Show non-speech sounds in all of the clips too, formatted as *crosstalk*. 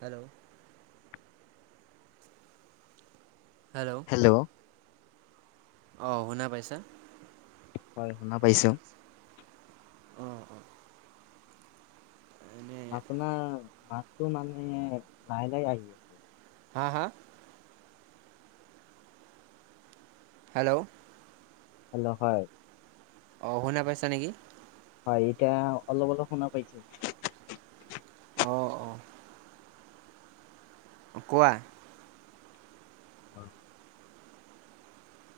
Hello. Hello. অ' শুনা পাইছা? হয়, শুনা পাইছো। উম, উম। আপোনাৰ মাতটো মানে, লাহ লাহে আহি আছে। হা, হা? হেল্ল। হে'ল, হয়। অ', শুনা পাইছা নেকি? হয়, এতিয়া অলপ অলপ শুনা পাইছো। অ', অ'। কোৱা। হয়।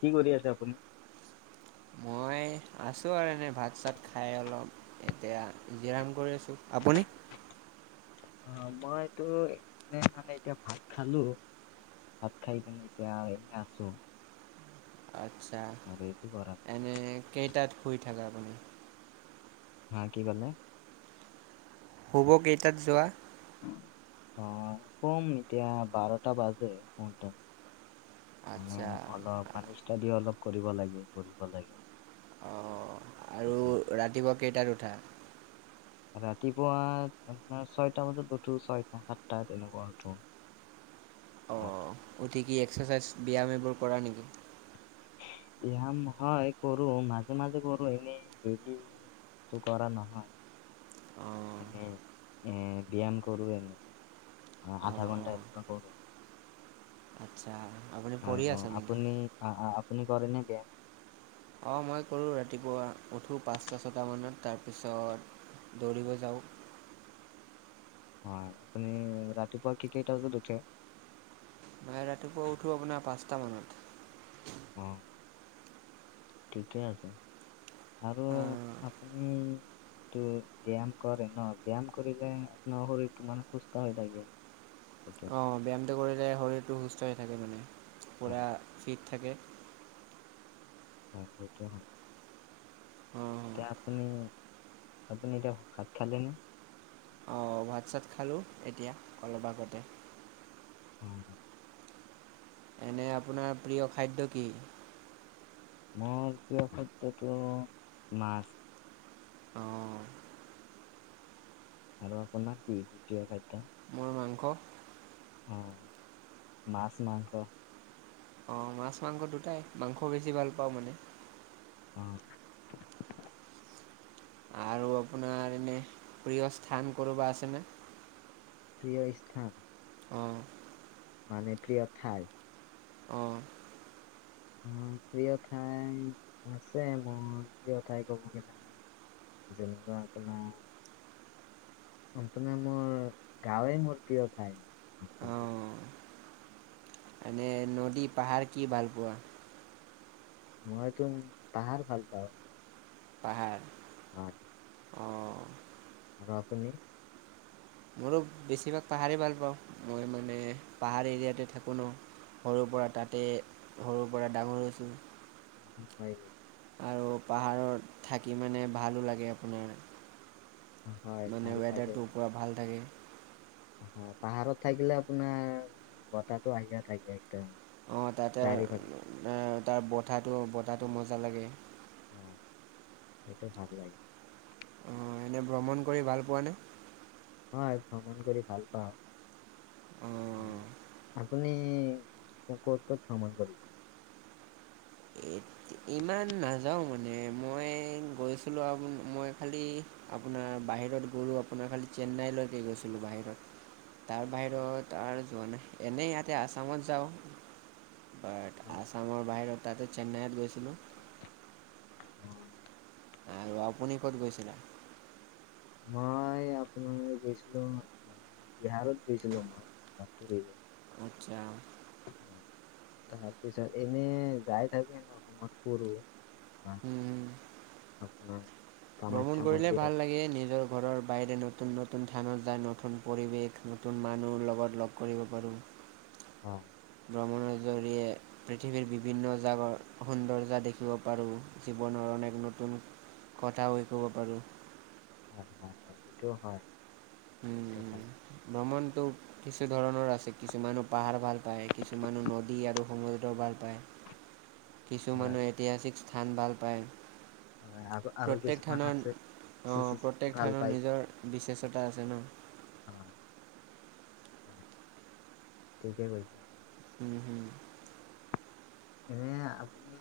কি কৰি আছে আপুনি? মই এ আছো আৰু এনে ভাত চাত খাই অলপ এতিয়া জিৰাম কৰি আছো, আপুনি? অ' মইতো এনেই মানে এতিয়া ভাত খালো। ভাত খাই কেনি এতিয়া এনে আছো আচ্ছা আৰু একো কৰা নাই। এনে কেইটাত শুই থাকে আপুনি হা কি কলে শুব কেইটাত যোৱা অ' কম এতিয়া বাৰটা বাজে শুওতে মানে আচ্ছা অলপ মানে ষ্টাডি অলপ কৰিব লাগে পঢ়িব লাগে অলপ অ', আৰু সেইকাৰণে। ৰাতিপুৱা কেইটাত উঠা ৰাতিপুৱা আপোনাৰ ছয়টা বজাত উঠো ছয়টা সাতটা তেনেকুৱা উঠো অ', ৰাতিপুৱা। উঠি কি এক্সাৰচাইজ ব্যায়াম এইবোৰ কৰা নেকি ব্যায়াম হয় কৰো মাজে মাজে কৰো এনেই ডেইলি কৰা নহয় অঁ এনেই এ ব্যায়াম কৰোঁ এনেই অ' অঁ আধা ঘণ্টা অঁ এনেকুৱা কৰো আচ্ছা আপুনি পঢ়ি আৰু আছে নেকি? আপুনি আহ আপুনি কৰে নে বায়াম অ', মই কৰোঁ ৰাতিপুৱা উঠো পাঁচটা ছটা মানত তাৰপিছত দৌৰিব যাওঁ হয় আপুনি ৰাতিপুৱা কি কেইটা বজাত উঠে মই ৰাতিপুৱা উঠো আপোনাৰ পাঁচটা মানত অ' ঠিকেই আছে আৰু আহ, আপুনি ব্যায়াম কৰে ন ব্যায়াম কৰিলে আপোনাৰ শৰীৰটো মানে সুস্থ হৈ থাকে সেইটো অ', ব্যায়ামটো কৰিলে শৰীৰটো সুস্থ হৈ থাকে মানে পূৰা হয় ফিট থাকে হয় সেইটো হয় অঁ এতিয়া আপুনি আপুনি এতিয়া ভাত খালেনে অ', ভাতছাত খালোঁ এতিয়া অলপ আগতে উম এনে আপোনাৰ প্ৰিয় খাদ্য কি মোৰ প্ৰিয় খাদ্যটো মাছ অ', আৰু আপোনাৰ কি প্ৰিয় খাদ্য মোৰ মাংস অ', মাছ মাংস অ', মাছ মাংস দুটাই মাংস বেছি ভাল পাওঁ মানে অ', আৰু আপোনাৰ এনে প্ৰিয় স্থান কোনোবা আছেনে প্ৰিয় স্থান অ' মানে প্ৰিয় ঠাই অ' অ' প্ৰিয় ঠাই আছে মোৰ প্ৰিয় ঠাই ক'ব গলে মোৰ যেনেকোৱা আপোনাৰ মোৰ গাঁৱে মোৰ প্ৰিয় ঠাই মোৰ কিন্তু অ' এনে নদী পাহাৰ কি ভাল পোৱা মই তো পাহাৰ ভাল পাওঁ মই পাহাৰ হয় অ', আৰু আপুনি মোৰো বেছিভাগ পাহাৰেই ভাল পাওঁ মই মানে পাহাৰ এৰিয়াতে থাকো ন সৰুৰ পৰা তাতেই সৰুৰ পৰা ডাঙৰ হৈছোঁ হয়, নেকি? আৰু পাহাৰত থাকি মানে ভালো লাগে আপোনাৰ হয় মানে ভাল লাগে ৱেডাৰটো পুৰা ভাল থাকে। পাহাৰত থাকিলে আপোনাৰ বতাহটো আহিয়ে থাকে। একদম অ', তাতে চাৰিওফালে। এ তাৰ বতাটো, বতাটো মজা লাগে। হয়, সেইটো ভাল লাগে। অ', এনে ভ্ৰমণ কৰি ভাল পোৱা নে? হয়, ভ্ৰমণ কৰি ভাল পাওঁ। এ অ'। আপুনি ক'ত, ক'ত ভ্ৰমণ কৰিছে? *unintelligible* ইমান নাযাওঁ মানে মই গৈছিলোঁ অ', মই খালি আপোনাৰ বাহিৰত গ'লো আপোনাৰ খালি চেন্নাইলৈকে গৈছিলোঁ বাহিৰত। তাৰ বাহিৰত আৰু যোৱা নাই এনেই ইয়াতে আছামত যাওঁ। বাট হয়, আছামৰ বাহিৰত তাতে চেন্নাইত গৈছিলোঁ। হয়। আৰু আপুনি ক'ত গৈছিলে? মই আপোনাৰ গৈছিলো বিহাৰত গৈছিলো, মই তাত ফুৰিব। আতচ্ছা। পিছত এনে যায় থাকে ন ক'ৰবাত *unintelligible* উম, উম। আপোনাৰ ভ্ৰমণ কামাখ্যা কৰিলে মন্দিৰত ভাল লাগে নিজৰ ঘৰৰ বাহিৰে নতুন, নতুন থানত যায় নতুন পৰিৱেশ, নতুন মানুহ লগত লগ কৰিব পাৰোঁ। অ'। ভ্ৰমণৰ জৰিয়ে পৃথিৱীৰ বিভিন্ন জাগৰ সৌন্দৰ্য দেখিব পাৰোঁ জীৱনৰ নতুন কথা কৈ ক'ব পাৰো। হয়, হয়, হয় সেইটো হয়। সেইটো ভাল উম, ভ্ৰমণ সিটো কিছু ধৰণৰ আছে কিছুমানো পাহাৰ ভাল পায়, কিছুমানো নদী আৰু সমুদ্ৰ ভাল পায়। হয়, কিছুমানহে ঐতিহাচিক স্থান ভাল পায়। হয়, আৰু আৰু প্ৰত্যেক কিছুমান থানন আছে চি অ', চি চি প্ৰত্যেক ভাল থানৰ পায়, নিজৰ বিচেচত তা আছে ন অ', ঠিকে কৈছা। হুম হুম এনে আপুনি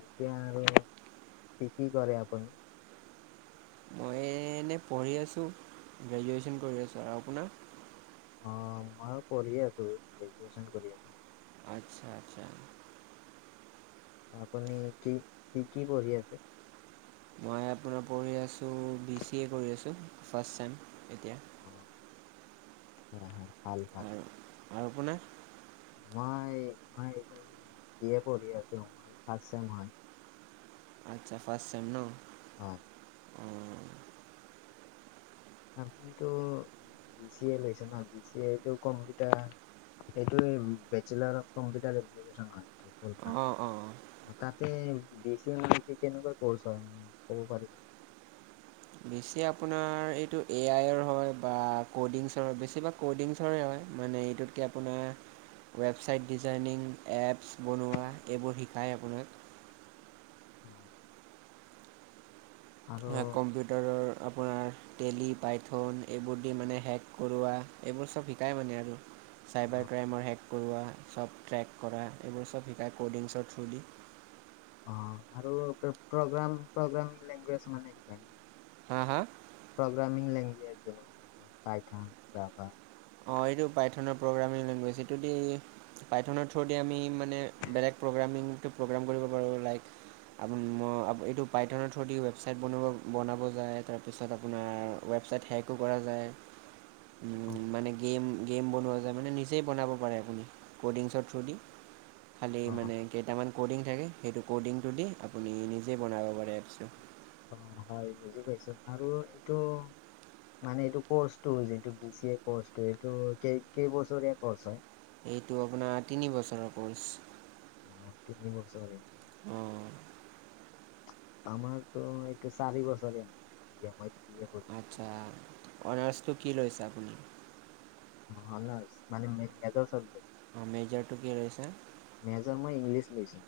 এতিয়া আৰু কি কি কৰে আপুনি? মই এনেই পঢ়ি আছোঁ গ্ৰেজুৱেচন কৰি আছোঁ আৰু আপোনাৰ? অ', মই পঢ়ি আছো গ্ৰেজুৱেচন কৰি আছো। আচ্ছা, আচ্ছা। আপুনি কি কি কি পঢ়ি আছে? মই আপোনাৰ পঢ়ি আছো বি চি এ কৰি আছো ফাৰ্ষ্ট ছেম এতিয়া কৰা হয়, ভাল, ভাল। আৰু আৰু আপোনাৰ? মই, মই এইটো বি এ পঢ়ি আছো ফাৰ্ষ্ট ছেম হয়। আচ্ছা ফাৰ্ষ্ট ছেম ন? হয়। অঁ আপনিতো বি চি এ লৈছে ন? বি চি এএইটো কম্পিউটাৰ এইটো বেচলাৰ অফ কম্পিউাৰ এপ্লিকেচন হয়। অঁ অঁ *unintelligible* তাতে বি চি এ মানে কি কেনেকুৱা কৰ্চ হয় ক'ব পাৰিবা? বি চি‌ এ আপোনাৰ এইটো এ আইৰ হয়, বা কডিংছৰ বেছিভাগ কডিংছৰে হয়। মানে এইটোতকে আপোনাৰ ৱেবছাইট ডিজাইনিং এপছ বনোৱা এইবোৰ শিকায় আপোনাক অ, আৰু হে কম্পিউটাৰৰ আপোনাৰ তেলি পাইথন এইবোৰ দি মানে হেক কৰোৱা এইবোৰ চব শিকায় মানে আৰু চাইবাৰ অ ক্ৰাইমৰ হেক কৰোৱা চব ট্ৰেক কৰা এইবোৰ চব শিকায় ক'ডিংছৰ থ্ৰ দি *unintelligible* অ আৰু প্ৰগ্ৰাম প্ৰগ্ৰাম লেংগুৱেজ মানে ন হা হা প্ৰগ্ৰামিং লেংগুৱেজ আছে পাইখান জাবা অ এই পাই থনৰ *unintelligible* আমি মান বেলেগ প্ৰগ্ৰামিংটো প্ৰগ্ৰাম কৰিব পাৰোঁ লাইক আপ এইটো পাইথনৰ থ্ৰ দি ৱেবছাইট বনাব বনাব যায় তাৰপিছত আপোনাৰ ৱেব অ *unintelligible* গেম গেম বনোৱা যায় মানে নিজেই বনাব পাৰে আপুনি ক'ডিংছৰ থ্ৰু দি খালী অ মানে কেইটামান ক'ডিং থাকে সেইটো ক'ডিংটো দি আপুনি নিজেই বনাব পাৰে এপছটো অ হয় বুজি পাইছো আৰু এইটো মানে এইটো কৰ্চটো যিটো বি চি এ কৰ্চটো এইটো কেই কেইবছৰে কৰ্চ হয় এইটো আপোনাৰ তিনি বছৰৰ কৰ্চ। অ, তিনি বছৰ অঁ আমাৰতো এইটো চাৰি বছৰীয়া *unintelligible* আছো আচ্ছা এইটো অনাৰ্চটো কি লৈছে আপুনি? *unintelligible* মানে মেজ - মেজত চাবজেক্ট অ, মেজাৰটো কি লৈছা? পইছা?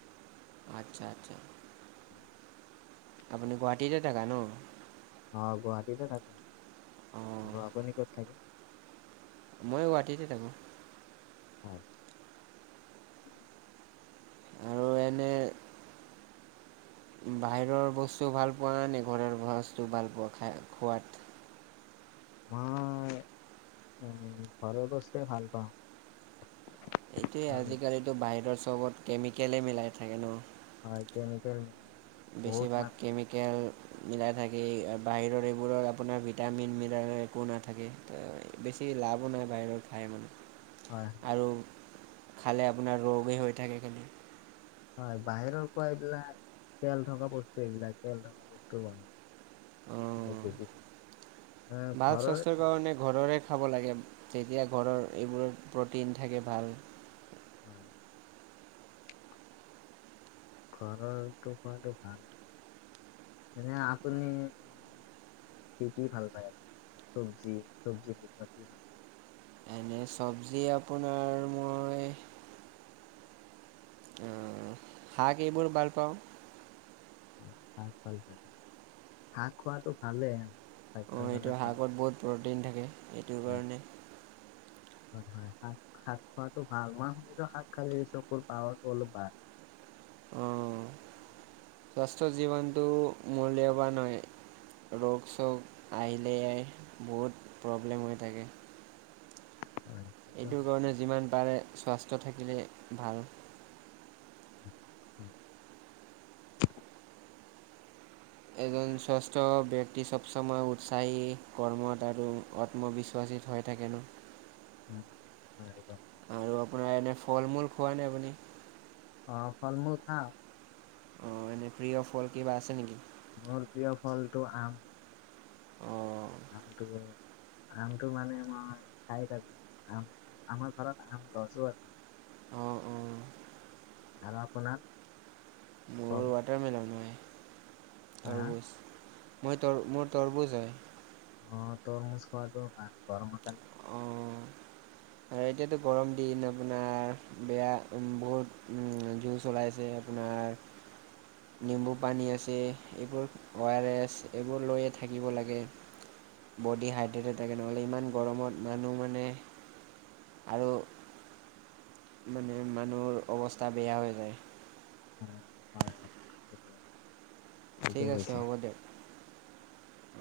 আচ্ছা-আচ্ছা। আপুনি গুৱাহাটীতে থাকা ন? অ, গুৱাহাটীতে থাকো আৰু আপুনি ক'ত থাকে? মইয় গুৱাহাটীতে থাকো। হয়। আৰু এনে বাহিৰৰ বস্তু ভাল পোৱা নে ঘৰৰ বস্তু ভাল পোৱা খাই খোৱাত? মই উম, ঘৰৰ বস্তুই ভাল পাওঁ। এইটোয়ে আমি। আজিকালিতো বাহিৰৰ চবত কেমিকলে মিলাই থাকে ন'? হয় কেমিকেল মানে বহুত বেছিভাগ মানে কেমিকেল মিলাই থাকে এই বাহিৰৰ এইবোৰৰ আপোনাৰ ভিটামিন মিলালেও একো নাথাকে বেছি এ লাভো নাই বাহিৰৰ খাই মানে। হয়, হয়, আৰু খালে আপোনাৰ ৰোগেই হৈ থাকে খালি। হয় বাহিৰৰ খোৱা এইবিলাক তেল থকা বস্তু এইবিলাক তেল থকা বস্তু বনাই। অ, এইবিলাক বেছি ভাল। এ, ভাল ঘৰৰ স্বাস্থ্যৰ খাওঁ, কাৰণে ঘৰৰে খাব লাগে, তেতিয়া ঘৰৰ এইবোৰত প্ৰটিন থাকে ভাল। হয়, হয়, ঘৰৰটো খোৱাটো ভাল। এনে আপুনি কি কি ভাল পায় আপুনি মানে চব্জি চব্জিৰ ভিতৰত কি ভাল পায়? এনে চবজি আপোনাৰ মই আহ, শাক এইবোৰ ভাল পাওঁ। অ', শাক খোৱাটো ভালেই। স্বাস্থ্যৰ অঁ কাৰণে এইটো ভাল। শাকত বহুত প্ৰটিন থাকে এইটো হয়, কাৰণে। হয় হয়, শাক শাক খোৱাটো ভাল, মই শুনিছোঁ শাক খালে চকুৰ পাৱাৰটো অলপ বাঢ়ে। আহ। স্বাস্থ্য জীৱনটো মূল্যবান হয়। ৰোগ-চোগ আহিলে বহুত প্ৰব্লেম হৈ থাকে। হয় সেইটো এইটো হয় কাৰণে যিমান পাৰে *unintelligible* থাকিলে ভাল। উম হয়। এজন শ্ৰেষ্ঠ ব্যক্তি চব সময় উৎসাহী কৰ্মত আৰু আত্মবিশ্বাস। *unintelligible* থাকেন। উম, কিবা আৰু আপোনাৰ এনে ফল-মূল খোৱা নাই আপুনি? আহ ফল-মূল খাও। অ' এনে প্ৰিয় ফ'ল কিবা আছে নেকি? মোৰ প্ৰিয় ফলটো আম। অঁ আমটো আমটো মানে মই খাই থাকো, আম আমাৰ ঘৰত আম গছো আছে। আহ, আহ। আৰু আপোনাৰ? ফল মোৰ ৱাটাৰমেলন হয়। হা হা তৰবুজ মই মোৰ তৰবুজ হয়। অ' তৰমুজ খোৱাটো ভাল গৰমৰ কাৰণে। ভাল অ, আৰু এতিয়াতো গৰম দিন আপোনাৰ বেয়া বহুত উ জু চলাইছে আমাৰ-' নিম্বু পানী আছে, এইবোৰ ৱাইৰেছ এইবোৰ লৈয়ে থাকিব লাগে, বডি হাইড্ৰেটেড থাকে নহ'লে ইমান গৰমত মানুহ মানে আৰু মানে মানুহৰ অৱস্থা বেয়া হৈ যায়, উম হয়। ঠিক ঠিকে আছে কৈছে হ'ব দিয়ক অ,